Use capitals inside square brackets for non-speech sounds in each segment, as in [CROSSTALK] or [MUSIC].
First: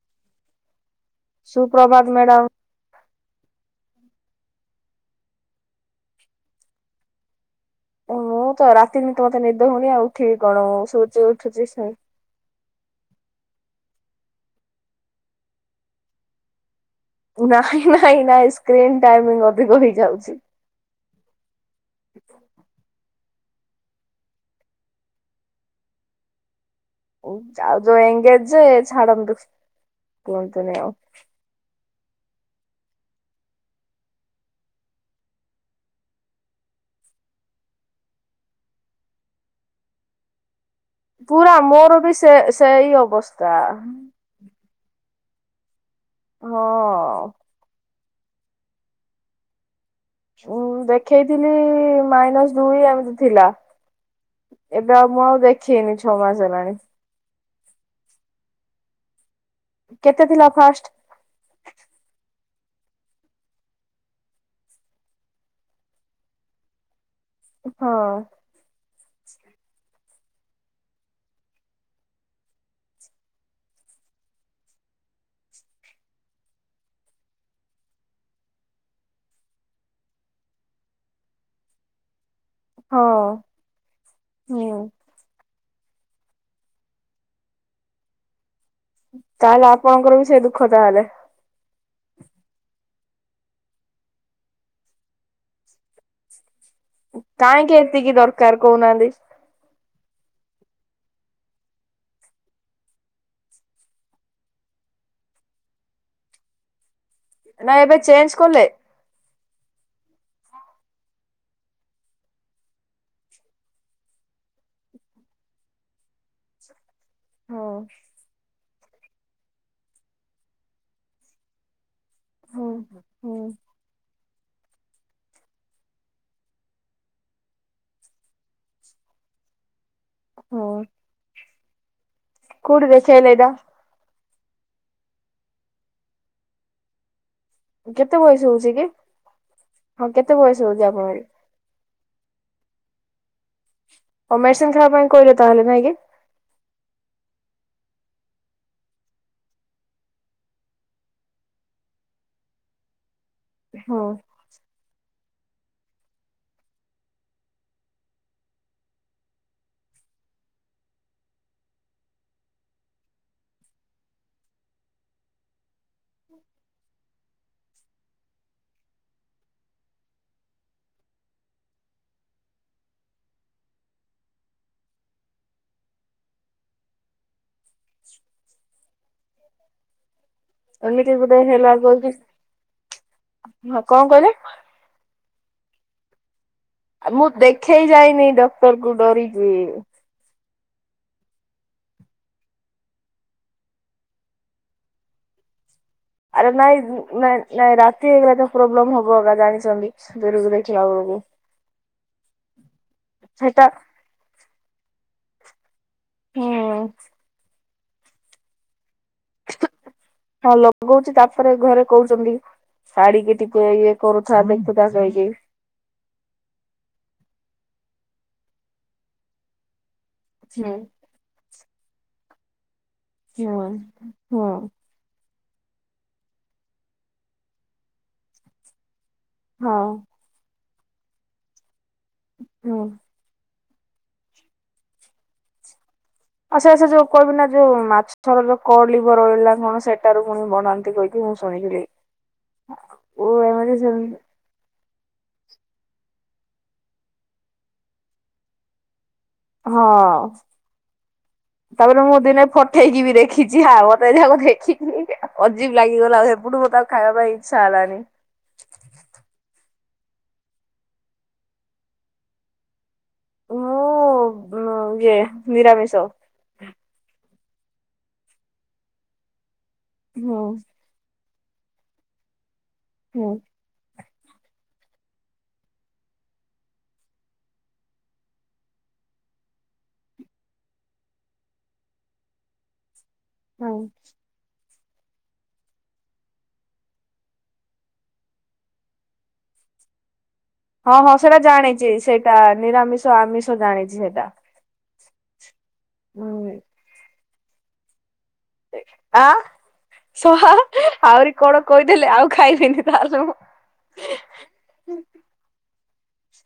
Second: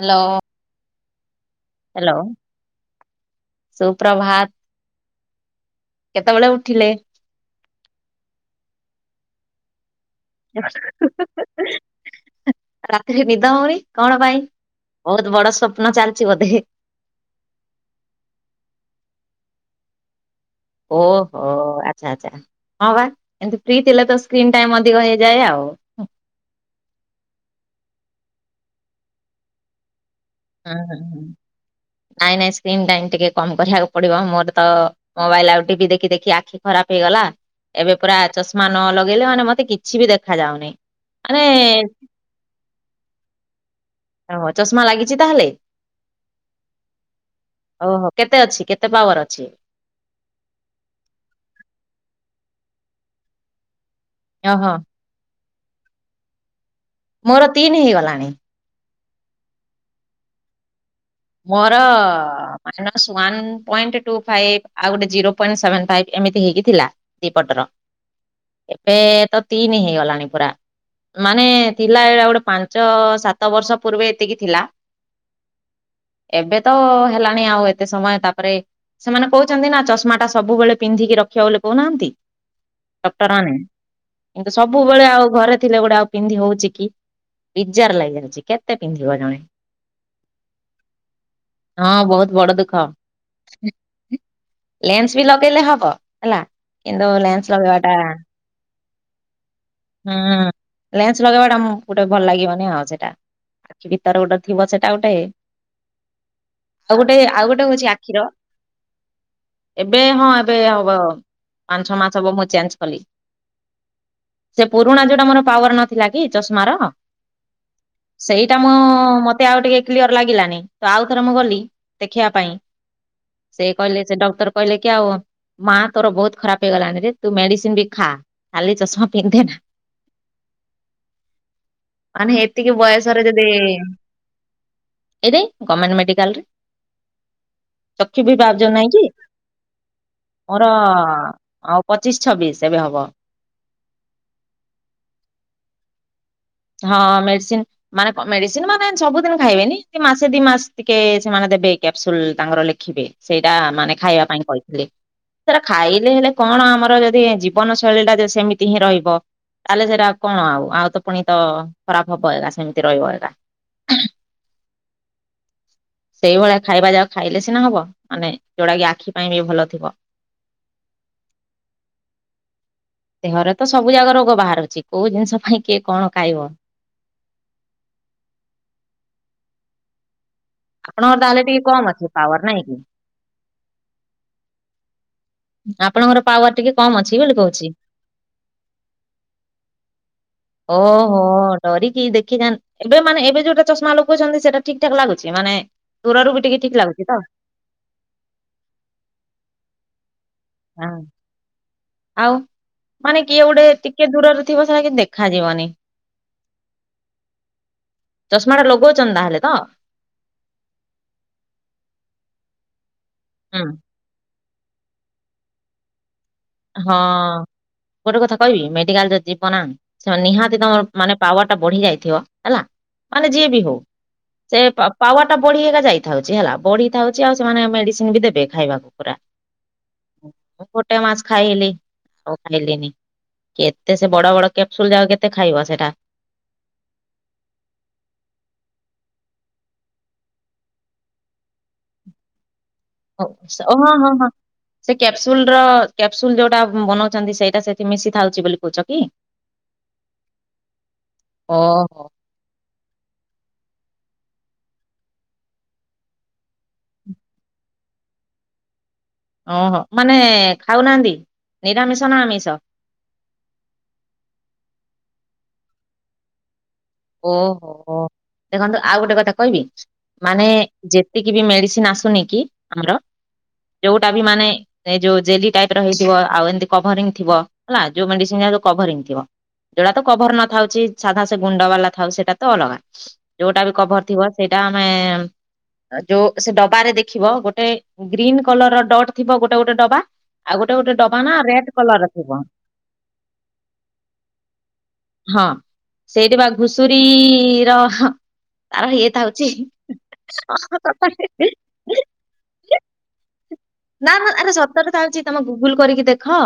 Hello. ସୁ ପ୍ରଭାତ hello madam. ସୁପ୍ରଭାତ। କେତେବେଳେ ଉଠିଲେ? ମୁଁ ତ ରାତିରେ ତ ମତେ ନିଦ ହଉନି ଆଉ ଉଠିକି କଣ ଶୁଉଛି ଉଠୁଛି ଶୁଇଁ। ରାତିରେ ନିଦ ହଉନି କଣ ପାଇଁ, ବହୁତ ବଡ ସ୍ୱପ୍ନ ଚାଲିଛି ବୋଧେ। ନାଇଁ ନାଇଁ ନାଇଁ ସ୍କ୍ରନ୍ ଟାଇମଂ ଅଧିକ ହେଇଯାଉଛି। ଓହୋ ଆଚ୍ଛା ଆଚ୍ଛା ହଁ ବା ଏମତି ଫ୍ରି ଥିଲେ ତ ସ୍କ୍ରିନ୍ ଟାଇମ ଅଧିକ ହେଇଯାଏ ଆଉ। ଆଉ ଯଉ ଏଙ୍ଗେଜ ଛାଡନ୍ତୁ। କୁହନ୍ତୁନି ହଁଁ ଆଉ। ନାଇଁ ନାଇଁ ସ୍କ୍ରିନ୍ ଟାଇମ ଟିକେ କମ କରିବାକୁ ପଡିବ। ମୋର ତ ମୋବାଇଲ ଆଉ ଟିଭି ଦେଖି ଦେଖି ଆଖି ଖରାପ ହେଇଗଲା। ଏବେ ପୁରା ଚଷମା ନ ଲଗେଇଲେ ମାନେ ମତେ କିଛି ବି ଦେଖା ଯାଉନି। ମାନେ ପୁରା ମୋର ବି ସେ ସେଇ ଅବସ୍ଥା। ଓହୋ ଚଶମା ଲାଗିଛି ତାହେଲେ? ହଁ। ଓହୋ କେତେ ଅଛି କେତେ ପାୱାର ଅଛି? ଉଁ ଦେଖେଇଥିଲି ମାଇନସ ଦୁଇ ଏମିତି ଥିଲା। ଓହୋ ଏବେ ମୁଁ ଆଉ ଦେଖେଇନି ଛଅ ମାସ ହେଲାଣି। ମୋର ତିନି ହେଇଗଲାଣି। କେତେ ଥିଲା ଫାଷ୍ଟ? ମୋର minus one point two five ଆଉ ଗୋଟେ ଜିରୋ ପଏଣ୍ଟ ସେଭେନ ଫାଇଭ୍ ଏମିତି ହେଇକି ଥିଲା ଦିପଟର। ହଁ। ଏବେ ତ ତିନି ହେଇଗଲାଣି ପୁରା। ମାନେ ଥିଲା ଏଇଟା ଗୋଟେ ପାଞ୍ଚ, ସାତ ବର୍ଷ ପୂର୍ବେ ଏତିକି ଥିଲା। ଏବେ ତ ହେଲାଣି ଆଉ ଏତେ ସମୟ ତାପରେ ସେମାନେ କହୁଛନ୍ତି ନା ଚଷମାଟା ସବୁବେଳେ ପିନ୍ଧିକି ରଖିବା ବୋଲି କହୁନାହାନ୍ତି। ହଁ ଡକ୍ଟରମାନେ କିନ୍ତୁ ହୁଁ ସବୁବେଳେ ଆଉ ଘରେ ଥିଲା ଗୋଟେ ଆଉ ପିନ୍ଧି ହଉଛି କି ବିଜାର ଲାଗି ଯାଉଛି କେତେ ପିନ୍ଧିବ ଜଣେ। ତାହେଲେ ଆପଣଙ୍କର ବି ସେ ଦୁଃଖ ତାହା ହେଲେ? ହଁ ବହୁତ ବଡ ଦୁଃଖ। ଲେନ୍ସ ବି ଲଗେଇଲେ ହବ ହେଲା। କିନ୍ତୁ ଲେନ୍ସ କାହିଁକି ଲଗେଇବାଟା ଏତିକି ଦରକାର କହୁନାହାନ୍ତି? ହୁଁ ଲେନ୍ସ ଲଗେଇବାଟା ଗୋଟେ ଭଲ ଲାଗିବନି ଆଉ ସେଇଟା। ସେ ଭିତରେ ଗୋଟେ ଥିବ ସେଟା ଗୋଟେ ଆଉ ଗୋଟେ ଆଉ ଗୋଟେ ନାଇଁ ହଉଛି ଏବେ ଆଖିର ଚେଞ୍ଜ କଲେ ଏବେ ହଁ ଏବେ ହବ ପାଞ୍ଚ, ଛଅ ମାସ ହବ ମୁଁ ଚେଞ୍ଜ କଲି। ସେ ପୁରୁଣା ଯୋଉଟା ମୋର ପାୱାର ନଥିଲା କି ଚଷମାର ହଁ ସେଇଟା ମୁଁ ମତେ ଆଉ ଟିକେ କ୍ଲିଅର ଲାଗିଲାନି ତ ଆଉଥରେ ମୁଁ ଗଲି ଦେଖିବା ପାଇଁ ହୁଁ ହୁଁ ସେ କହିଲେ ସେ ଡକ୍ଟର କହିଲେ କି ଆଉ ମା ତୋର ବୋହୁତ ଖରାପ ହେଇଗଲାଣି ରେ ତୁ ମେଡିସିନ ବି ଖା ଖାଲି ଚଷମା ପିନ୍ଧେ ନା। ହଁ। ମାନେ ଏତିକି ବୟସରେ ଦେଖେଇଲେ ଯେଦି ଏଇଟା ଏଇଟି ଗମେଣ୍ଟ ମେଡିକାଲରେ। କେତେ ଚକ୍ଷି ବି ବୟସ ବାର୍ଜ ହଉଛି ନାଇଁ କି ହଁ କେତେ ବୟସ ମୋର ହଉଛି ଆପଣଙ୍କୁ? ଆଉ ପଚିଶ୍ ଛବିଶ୍ ଏବେ ହବ। ହୋଉ ମେଡିସିନ୍ ଖବା ପାଇଁ କହିଲେ ତାହେଲେ ନାଇଁ କି? ହଁ ମେଡିସିନ୍ ମାନେ କଁ ମେଡିସିନି ମାନେ ସବୁଦିନି ଖାଇବେନି ସେ ମାସେ ଦି ମାସ ଟିକେ ସେମାନେ ଦେବେ କ୍ୟାପସୁଲ୍ ତାଙ୍କର ଲେଖିବେ। ସେଇଟା ମାନେ ହଁ ଖାଇବା ପାଇଁ କହିଥିଲେ। ସେରା ଖାଇଲେ ହେଲେ କଣ ଆମର ଯଦି ଜୀବନ ଶୈଳୀ ଟା ସେମିତି ହିଁ ରହିବ ତାହେଲେ ସେଇଟା କଣ ଆଉ ଆଉ ତ ଫୁଣି ତ ଖରାପ ହବ ଏରା ସେମିତି ରହିବ ଏଗା। ସେଇଭଳିଆ ଖାଇବା ଯା ଖାଇଲେ ସିନା ହବ ମାନେ ଯୋଉଟା କି ଆଖି ପାଇଁ ବି ଭଲ ଥିବ। ଦେହରେ ତ ସବୁ ଜାଗ ରୋଗ ବାହାରୁଚି କୋଉ ଜିନିଷ ପାଇଁ କିଏ କଣ? କାଇବ? ଏମିତି ଆପଣଙ୍କର ଗୋଟେ ତାହେଲେ ଟିକେ ହେଲା କମ ଅଛି କୋଉଚି ପାୱାର ନାଇଁ କି? ହଁ କଣ କହିଲେ? ଆପଣଙ୍କର ପାୱାର ଟିକେ କମ ଅଛି ଆଉ ମୁଁ ବୋଲି କହୁଛି। ଦେଖେଇ ଯାଇନି ଡକ୍ଟର କୁ ଡରିକି? ଓହୋ ଡରିକି ଦେଖିଜାନ୍ ଏବେ ମାନେ ଏବେ ଯୋଉଟା ଚଷ୍ମା ଲୋଗଚନ୍ତି ସେଇଟା ଠିକ୍ ଠାକ୍ ଲାଗୁଚି ମାନେ ଦୂରରୁ ବି ଆରେ ଟିକେ ନାଇଁ ଠିକ୍ ଲାଗୁଚି ତ? ନାଇଁ ନାଇଁ ରାତି ହେଇଗଲା ତ ପ୍ରୋବ୍ଲେମ ହବ ଗା ଗାଡୀ ଚଲେଇ ଜାଣିଚନ୍ତି ଦୂରେ ଦୂରେ? ହଁ ଆଉ ମାନେ କିଏ ସେଟା ଗୋଟେ ଟିକେ ଦୂର ରେଥିବ ସେରା କି ଦେଖାଯିବନି। ହୁଁ। ଚଷ୍ମା ଟା ଲଗୋଉଚନ୍ତି ତାହେଲେ ତ? ହଁ ଲଗୋଉଚି ତାପରେ ଘରେ କୋହୁଚନ୍ତି ଶାଢୀ କି ହୁଁ ଟିକେ ଇଏ କରୁଥା ଲେଖୁଥା ଯାଇକି? ହଁ ଗୋଟେ କଥା କହିବି ମେଡିକାଲରେ ଯିବନା ସେ ମାନେ ନିହାତି ହୁଁ ତମର ମାନେ ପାୱାର ଟା ବଢି ଯାଇଥିବ ହେଲା ମାନେ ଯିଏ ହୁଁ ବି ହୋଉ ହୁଁ। ସେ ପା ପାୱାର ଟା ବଢି ହେଇ ଏକକା ଯାଇଥାଉଛି ହେଲା ବଢି ଥାଉଛି ଆଉ ସେମାନେ ମେଡିସିନି ବି ଦେବେ ଖାଇବାକୁ ପୁରା। ହଁ। ମୁଁ ଗୋଟେ ମାସ୍ ଖାଇଲି ଆଉ ହୁଁ। ଖାଇଲିନି। କେତେ ସେ ବଡ ବଡ କ୍ୟାପସୁଲ ଯା କେତେ ଖାଇବା ସେଇଟା। ଆଉ ସେ ସେ ଯୋଉ କହିବି ନା ଯୋଉ ମାଛର ଯୋଉ କ ଲିବ ରହିଲା କଣ ସେଟାରୁ ପୁଣି ବନାନ୍ତି କହିି ହଁ ଶୋହିଲିଲି। ହୋଉ ହଁ ହଁ ହଁ। ସେ କ୍ୟାପସୁଲ୍ ର କ୍ୟାପସୁଲ୍ ଯେଉଟା ବନୋଉଚନ୍ତି ସେଇଟା ସେଇଠି ମିଶିଥାଉଚି ବୋଲି କୋହୁଚ କି? ହଁ ଓହୋ ତାପରେ ମୁଁ ଦିନେ ଫଟ ଉଠେଇକି ବି ଦେଖିଛି ହ ମତେ ଯାକ ଦେଖିକି ଅଜୀବ ଲାଗିଗଲା ଆଉ ସେପଠୁ ମତେ ଆଉ ଖାଇବା ପାଇଁ ଇଚ୍ଛା ହେଲାନି। ଓହୋ ମାନେ ଖାଉନାହାନ୍ତି ନିରାମିଷ ନା ଆମିଷ। ମୁଁ ଇଏ ନିରାମିଷ। ଓହୋ ଦେଖନ୍ତୁ ଆଉ ଗୋଟେ କଥା କହିବି ହୁଁ ମାନେ ଯେତିକି ବି ମେଡିସିନି ଆସୁନି କି ଆମର। ହୁଁ। ଯୋଉଟା ବି ମାନେ ସେ ଯୋଉ ଜେଲି ଟାଇପ୍ ର ହେଇଥିବ ଆଉ ଏନ୍ତି କଭରିଙ୍ଗ୍ ଥିବ ହେଲା ଯୋଉ ମେଡିସିନ୍ଆ ଯଉ କଭରିଙ୍ଗ୍ ଥିବ। ଯୋଉଟା ତ କଭର୍ ନଥାଉଛି ସାଧା ସେ ଗୁଣ୍ଡ ବାଲା ଥାଉ ସେଇଟା ତ ଅଲଗା ଯୋଉଟା ବି ହୁଁ। କଭର୍ ଥିବ ସେଇଟା ଆମେ ଯୋଉ ସେ ଡବାରେ ଦେଖିବ ଗୋଟେ ଗ୍ରୀନ୍ କଲର୍ ଡଟ୍ ଥିବ ଗୋଟେ ଗୋଟେ ଡବା। ଆଉ ଗୋଟେ ଗୋଟେ ହଁ ହଁ ଡବା ନା ସେଇଟା ରେଡ୍ ଜାଣିଛି କଲର ର ଥିବ ସେଇଟା ନିରାମିଷ ଆମିଷ ଜାଣିଛି ସେଇଟା। ହଁ ସେଇଠି ବା ହୁଁ। ଘୁଷୁରୀ ର ତାର ଇଏ ଆ ଥାଉଛି। ଶଆ ଆହୁରି କଣ କହିଦେଲେ ଆଉ ଖାଇବିନି ତାହେଲେ ମୁଁ। ନା ନା ଏଇଟା ସ ତରେ ଖାଉଛି ତମେ ଗୁଗୁଲ୍ କରିକି ଦେଖ।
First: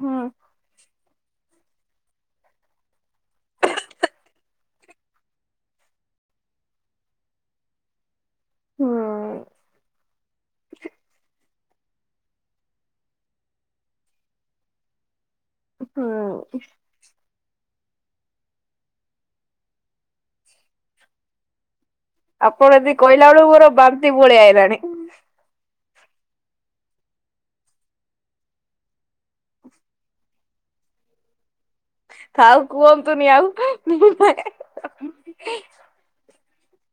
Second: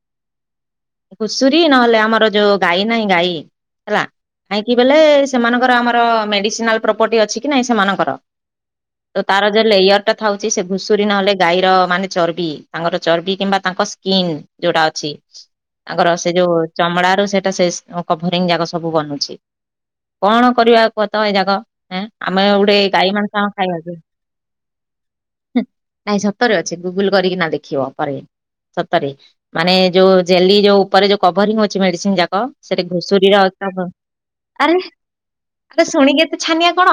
ହୁଁ। ଖୁଷୁରୀ ନହେଲେ ଆମର ଯୋଉ ଗାଈ ନାହିଁ ଗାଈ? ହେଲା କାହିଁକି ବଲେ ସେମାନଙ୍କର ଆମର ମେଡିସିନାଲ୍ ପ୍ରପର୍ଟି ଅଛି କି ନାଇଁ ସେମାନଙ୍କର? ତ ହୁଁ। ତାର ଯା ଲେୟର୍ ଟା ଥାଉଛି ସେ ଘୁଷୁରୀ ନହେଲେ ଗାଈର ମାନେ ଚର୍ବି ତାଙ୍କର ଚର୍ବି କିମ୍ବା ତାଙ୍କ ସ୍କିନ୍ ଯୋଉଟା ଅଛି। ତାଙ୍କର ସେ ଯୋଉ ହୁଁ ଚମଡା ରୁ ସେ ଟ ସେସ୍ କ କଭରିଙ୍ଗ୍ ଜାଗା ସବୁ ବନୁଛି କଣ କରିବା କୁହ ତ ଏଇ ଜାଗଁ ଏଁ। ଆମେ ଆପଣ ଗୋଟେ ଯଦି ଗାଈ କହିଲା ମାଂସ ବେଳକୁ ଆମେ ମୋର ଖାଇବାକୁ ବାନ୍ତି ଭଳିଆ ଆଇଗଲାଣି। ନାଇଁ ସତରେ ଅଛି ଗୁଗୁଲ୍ କରିକି ନା ଦେଖିବ ପରେ। ସତରେ ମାନେ ଯୋଉ ଜେଲି ଯୋଉ ଉପରେ ଯୋଉ କଭରିଂ ଅଛି ମେଡିସିନ୍ ଯା କ ଥାଉ ସେଠି କୁହନ୍ତୁନି ଘୁଷୁରୀର ଆଉ [UNINTELLIGIBLE] ଆରେ ମତେ ଶୁଣିକି ଏତେ ଛାନିଆ କଣ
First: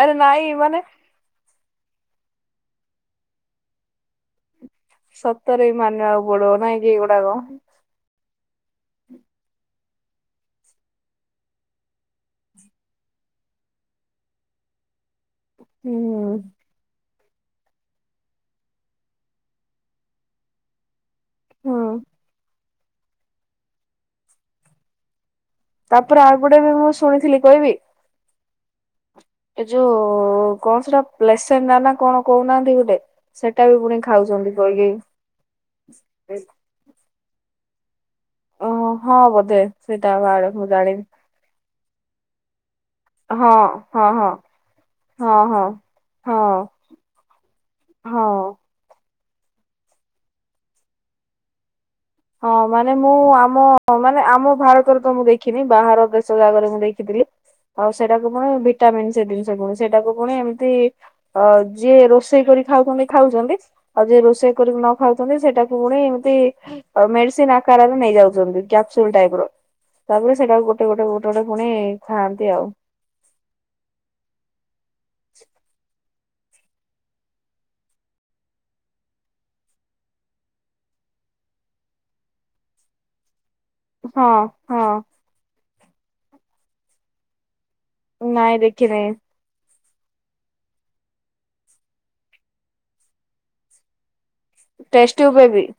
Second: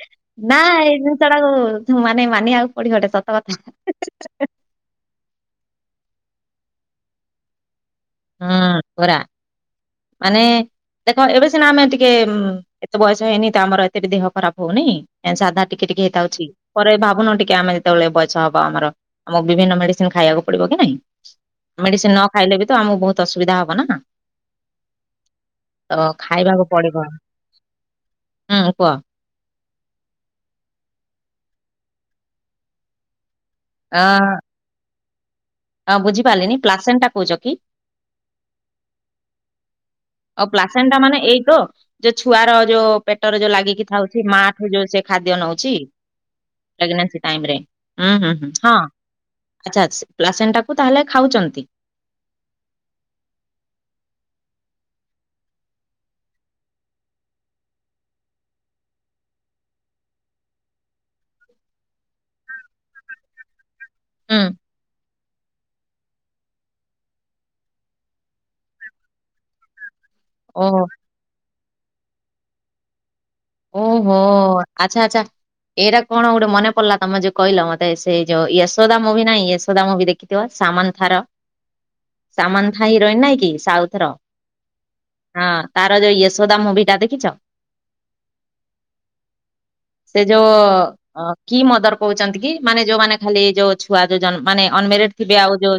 ଆରେ ନାଇଁ ନା ମାନେ ଏ ଜିନ୍ଷ ଟାକୁ ମାନେ ମାନିବାକୁ ପଡି ଏଇଟା ସତ କଥା। ସତରେ ବି ମାନିବାକୁ ପଡିବ ନାଇଁ କି ଏଇଗୁଡାକ। ହୁଁ ପରା ମାନେ ଦେଖ ଏବେ ସିନା ଆମେ ଟିକେ ଏତେ ବୟସ ହେଇନି ତ ଆମର ଏତେ ବି ଦେହ ଖରାପ୍ ହଉନି ଏ ସାଧା ଟିକେ ଟିକେ ହୁଁ ହେଇଥାଉଛି। ପରେ ଭାବୁନ ଟିକେ ଆମେ ଯେତେବେଳେ ବୟସ ହବ ଆମର ଆମକୁ ବିଭିନ୍ନ ମେଡିସିନ୍ ଖାଇବାକୁ ପଡିବ କି ନାଇଁ? ହୁଁ। ମେଡିସିନ୍ ନ ଖାଇଲେ ବି ତ ଆମକୁ ବହୁତ୍ ଅସୁବିଧା ହବ ନା। ତ ତାପରେ ଆଉ ଗୋଟେ ଖାଇବାକୁ ବି ମୁଁ ପଡିବ ଶୁଣିଥିଲି କହିବି ହୁଁ କୁହ? ଏ ଯୋଉ କଣ ସେଟା ପ୍ଲେସେଣ୍ଟା ନା କଣ କହୁନାହାନ୍ତି ଗୁଟେ? ସେଟା ବି ପୁଣି ଖାଉଛନ୍ତି କହିଗେଇ। ହଁ ବୁଝି ପାର୍ଲିନି ପ୍ଲାସେନ୍ଟା କହୁଚ କି? ଓ ହଁ ବୋଧେ। ସେଇଟା ବା ଆଉ ପ୍ଲାସେନ୍ଟା ମାନେ ଏଇ ତ ଯୋଉ ଛୁଆର ଯୋଉ ପେଟରେ ଯୋଉ ହଁ ଲାଗିକି ହଁ ଥାଉଛି ହଁ ମା ଯଉ ସେ ଖାଦ୍ୟ ହଁ ହଁ। ନଉଛି ହଁ ପେଗେନେନ୍ସି ଟାଇମ୍ ରେ ହୁଁ ହୁଁ ହଁ। ଆଚ୍ଛା ଆସି ପ୍ଲାସେନ୍ ଟାକୁ ତାହେଲେ ଖାଉଚନ୍ତି? ହଁ ମାନେ ମୁଁ ଆମ ମାନେ ଆମ ଭାରତରେ ତ ମୁଁ ଦେଖିନି ବାହାର ଦେଶ ଜାକରେ ମୁଁ ଦେଖିଥିଲି। ଆଉ ସେଇଟାକୁ ପୁଣି ଭିଟାମିନ୍ ସେ ଦିନ୍ଷ ପୁଣି ସେଇଟାକୁ ପୁଣି ଏମ୍ତି ଅ ଯିଏ ରୋଷେଇ କରି ଖାଉଛନ୍ତି ଖାଉଛନ୍ତି ଆଉ ଯିଏ ହୁଁ ରୋଷେଇ କରିକି ନ ଖାଉଛନ୍ତି ସେଟାକୁ ପୁଣି ଏମିତି ଅ ମେଡିସିନ୍ ଆକାରରେ ନେଇଯାଉଛନ୍ତି। କ୍ୟାପ୍ ସୁଲ୍ ଟାଇପ୍ ର ତାପରେ ସେଇଟାକୁ ଓହୋ ଗୋଟେ ଗୋଟେ ଗୋଟେ ଗୋଟେ ପୁଣି ଖାଆନ୍ତି ଆଉ। ଉଁ ହୁଁ ଆଚ୍ଛା ଆଚ୍ଛା। ଏଇଟା କଣ ଗୋଟେ ମନେ ପଡ଼ିଲା ତମ ଯୋଉ କହିଲ ମତେ ସେଇ ଯୋଉ ୟଶୋଦା ମୁଭି ନାଇଁ ୟଶୋଦା ମୁଭି ଦେଖି ସାମନ୍ଥା ର ସାମନ୍ଥା ହିରୋଇନ ନାଇଁ କି ସାଉଥ ହଁ ହଁ। ହଁ ତାର ଯୋଉ ୟଶୋଦା ମୁଭି ଟା ଦେଖିଛ। ନାଇଁ ଦେଖି ନାହିଁ। ସେ ଯୋଉ କି ମଦର କହୁଛନ୍ତି କି ମାନେ ଯୋଉମାନେ ଖାଲି ଯୋଉ ଛୁଆ ଯଉ ଯନ୍ ମାନେ ଅନ୍‌ମ୍ୟାରେଡ ଟେଷ୍ଟି ଥିବେ ଆଉ ବେବି ଯୋଉ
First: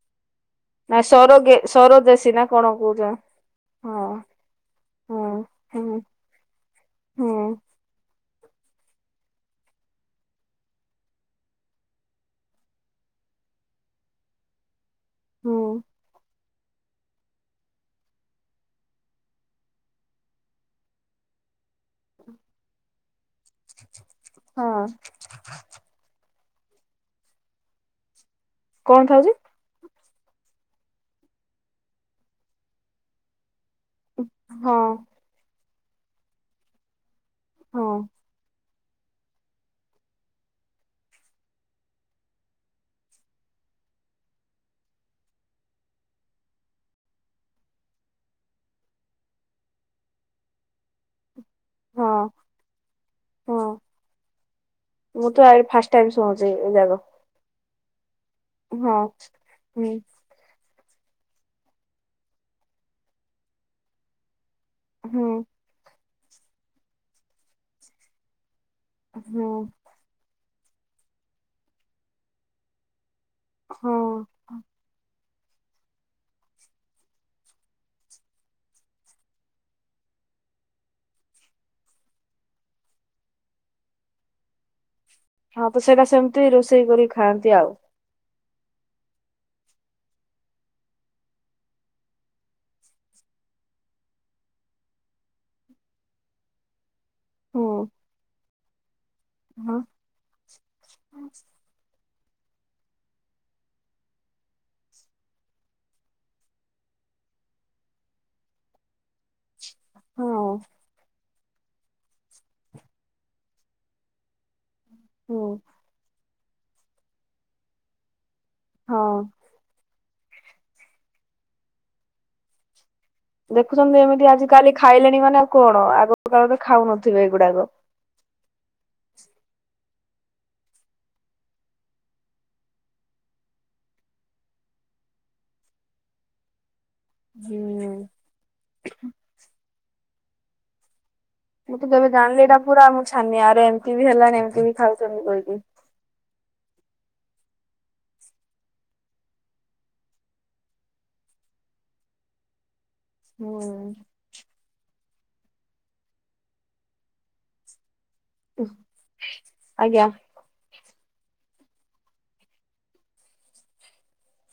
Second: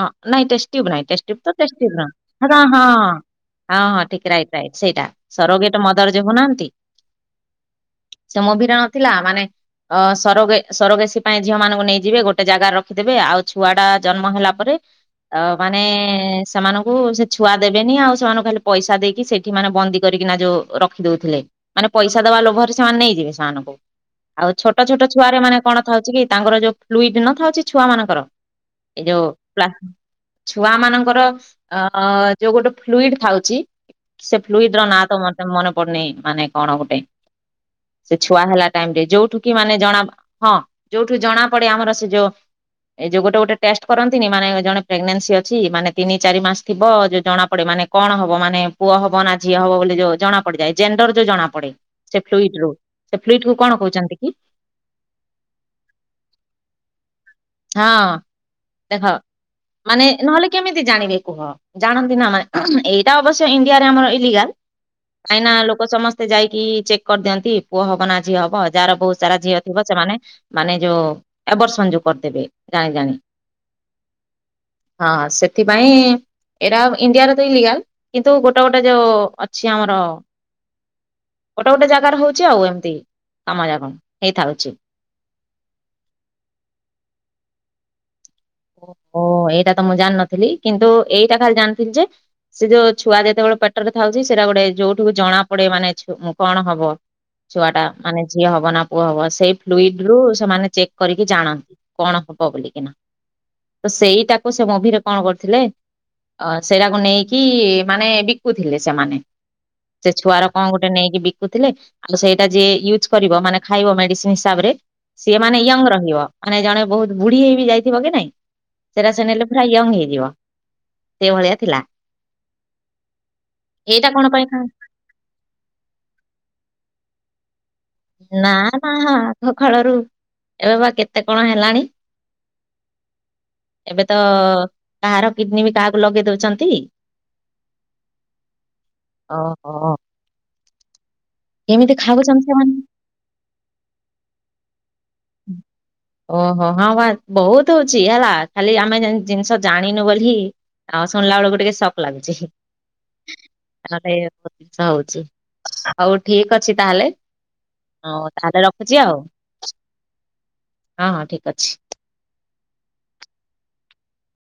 ଅ ନାଇ ଟେଷ୍ଟ ଟ୍ୟୁବ ନା ନାହିଁ ଟେଷ୍ଟ ସର ଟ୍ୟୁବ ତ ଟେଷ୍ଟ ସର ଟ୍ୟୁବର ଦେଶୀ ନା ସେଡା କଣ ହଁ କହୁଛ ହଁ ହଁ ଠିକ ରାଇଟ ରାଇଟ୍ ସେଇଟା ହୁଁ ସରୋଗେଟ ହୁଁ ମଦର ଯଉ ହଉନାହାନ୍ତି। ହୁଁ। ସେ ମୋଭିରେ ନଥିଲା ମାନେ ଅ ସରୋଗେ ସରଗେଶୀ ପାଇଁ ଝିଅ ମାନଙ୍କୁ ନେଇଯିବେ ଗୋଟେ ଜାଗାରେ ରଖିଦେବେ ଆଉ ଛୁଆ ଟା ଜନ୍ମ ହେଲା ପରେ ଆ ହୁଁ ମାନେ ସେମାନଙ୍କୁ ସେ ଛୁଆ ଦେବେନି ଆଉ ସେମାନଙ୍କୁ ଖାଲି ପଇସା ଦେଇକି ସେଇଠି ମାନେ ବନ୍ଦୀ କରିକିନା ଯୋଉ ରଖିଦଉଥିଲେ। ମାନେ ପଇସା ଦବା ଲୋଭରେ ସେମାନେ ନେଇଯିବେ ସେମାନଙ୍କୁ ଆଉ ଛୋଟ ହଁ। ଛୋଟ ଛୁଆରେ ମାନେ କଣ ଥାଉଛି କି ତାଙ୍କର ଯୋଉ ଫ୍ଲୁଇଡ ନଥାଉଛି ଛୁଆ ମାନଙ୍କର ଏଇ କଣ ଯୋଉ ଥାଉଛି ଲା ଛୁଆ ମାନଙ୍କର ଆ ଯୋଉ ଗୋଟେ ଫ୍ଲୁଇଡ ଥାଉଛି ସେ ହଁ ଫ୍ଲୁଇଡ ର ନାଁ ତ ମତେ ମନେ ପଡୁନି ମାନେ କଣ ଗୋଟେ ହଁ। ସେ ଛୁଆ ହେଲା ଟାଇମ ରେ ଯୋଉଠୁ କି ମାନେ ଜଣା ହଁ ଯୋଉଠୁ ଜଣା ପଡେ ଆମର ସେ ଯୋଉ ଏଇ ଯୋଉ ଗୋଟେ ଗୋଟେ ଟେଷ୍ଟ କରନ୍ତିନି ମାନେ ଜଣେ ପ୍ରେଗନେନ୍ସି ଅଛି ମାନେ ତିନି ଚାରି ମାସ ଥିବ ଯୋଉ ଜଣା ପଡେ ମାନେ କଣ ହବ ମାନେ ପୁଅ ହବ ନା ଝିଅ ହବ ବୋଲି ଯୋଉ ଜଣା ପଡ଼ିଯାଏ ଜେଣ୍ଡର ଯୋଉ ଜଣା ପଡେ ହଁ ସେ ଫ୍ଲୁଇଟ ରୁ ସେ ଫ୍ଲୁଇଟ କୁ ହଁ କଣ କହୁଛନ୍ତି କି? ମୁଁ ତ ଆ ଫାଷ୍ଟ ଟାଇମ ଶୁଣୁଛି ଏ ଯାଗ। ହଁ ଦେଖ ହୁଁ ମାନେ ନହେଲେ କେମିତି ଜାଣିବେ କୁହ ଜାଣନ୍ତି ନା ମାନେ ଏଇଟା ଅବଶ୍ୟ ଇଣ୍ଡିଆରେ ଆମର ଇଲଲିଗାଲ। ହୁଁ କାହିଁକି ନା ଲୋକ ସମସ୍ତେ ଯାଇକି ଚେକ୍ କରିଦିଅନ୍ତି ପୁଅ ହବ ନା ଝିଅ ହବ ଯାହାର ବହୁତ ସାରା ହୁଁ ଝିଅ ଥିବ ସେମାନେ ମାନେ ଯୋଉ ୟାବର୍ସନ ଯୋଉ କରିଦେବେ ଜାଣି ଜାଣି। ହଁ। ହଁ ସେଥିପାଇଁ ଏଇଟା ଇଣ୍ଡିଆରେ ତ ଇ ଲିଗାଲ କିନ୍ତୁ ଗୋଟେ ଗୋଟେ ଯୋଉ ଅଛି ଆମର ଗୋଟେ ଗୋଟେ ଜାଗାରେ ହଉଛି ଆଉ ଏମିତି କାମଜାକ ହେଇଥାଉଛି। ହଁ ତ ସେଇଟା ସେମିତି ରୋଷେଇ କରିକି ଖାଆନ୍ତି ଆଉ। ଓହୋ ଏଇଟା ତ ମୁଁ ଜାଣିନଥିଲି କିନ୍ତୁ ଏଇଟା ଖାଲି ଜାଣିଥିଲି ଯେ ସେ ଯୋଉ ଛୁଆ ଯେତେବେଳେ ପେଟରେ ଥାଉଛି ସେଇଟା ଗୋଟେ ଯୋଉଠି ଜଣା ପଡେ ମାନେ ଜ କଣ ହବ। ହୁଁ ଛୁଆ ଟା ମାନେ ଯିଅ ହବ ନା ପୁଅ ହବ ସେଇ ହଁ ଫ୍ଲୁଇଡ ରୁ ସେମାନେ ଚେକ୍ କରିକି ଜାଣନ୍ତି କଣ ହବ ବୋଲିକି ନା। ତ ସେଇଟାକୁ ସେ ମୁଭି ରେ କଣ କରିଥିଲେ ଅ ସେଇଟାକୁ ନେଇକି ମାନେ ବିକୁଥିଲେ ସେମାନେ। ସେ ଛୁଆର ହଁ କଣ ଗୋଟେ ନେଇକି ବିକୁଥିଲେ। ଆଉ ସେଇଟା ଯିଏ ୟୁଜ୍ କରିବ ମାନେ ଖାଇବ ମେଡିସିନ ହିସାବରେ ସିଏ ହୁଁ ମାନେ ୟଙ୍ଗ ରହିବ। ମାନେ ଜଣେ ବହୁତ ବୁଢୀ ହେଇ ବିି ଯାଇଥିବ କି ନାଇଁ। ହଁ ସେଟା ସେ ନେଲେ ପୁରା ୟଙ୍ଗ ହେଇଯିବ ସେଇ ଭଳିଆ ଥିଲା। ଦେଖୁଛନ୍ତି ଏଇଟା କଣ ଏମିତି ପାଇଁ ଆଜି କାଲି ଖାଆନ୍ତି? ଖାଇଲେଣି ମାନେ ଆଉ କଣ ଆଗ କାଳରେ ଖାଉନଥିବେ ଏଗୁଡାକ। ନା ନା ଆଗ କାଳରୁ ଏବେ ବା କେତେ କଣ ହେଲାଣି। ଏବେ ତ କାହାର କିଡନୀ ବି କାହାକୁ ଲଗେଇ ଦଉଚନ୍ତି। ହୁଁ! ଓହୋ। ମୁଁ ତ କେମିତି ଯେବେ ଜାଣିଲି ଖାଉଛନ୍ତି ଏଟା ସେମାନେ ପୁରା ମୁଁ ଛାନି ଆରେ ଏମିତି ବି ହେଲାଣିି ଏମିତି ବି ଖାଉଛନ୍ତି କହିକି। ଓହୋ ହଁ ବା ବହୁତ୍ ହଉଚି ହେଲା ଖାଲି ଆମେ ଜିନ୍ ଜିନିଷ ଜାଣିନୁ ବୋଲି। ନ ଶୁଣିଲା ବେଳକୁ ଟିକେ ଶକ୍ ଲାଗୁଚି। [UNINTELLIGIBLE] ହୁଁ ଷା ହଉଚି ହଉ ଠିକ୍ ଅଛି ତାହେଲେ ହଉ। ତାହେଲେ ରଖୁଚି ଆଉ। ଆଜ୍ଞା ହଁ ହଁ ଠିକ୍ ଅଛି।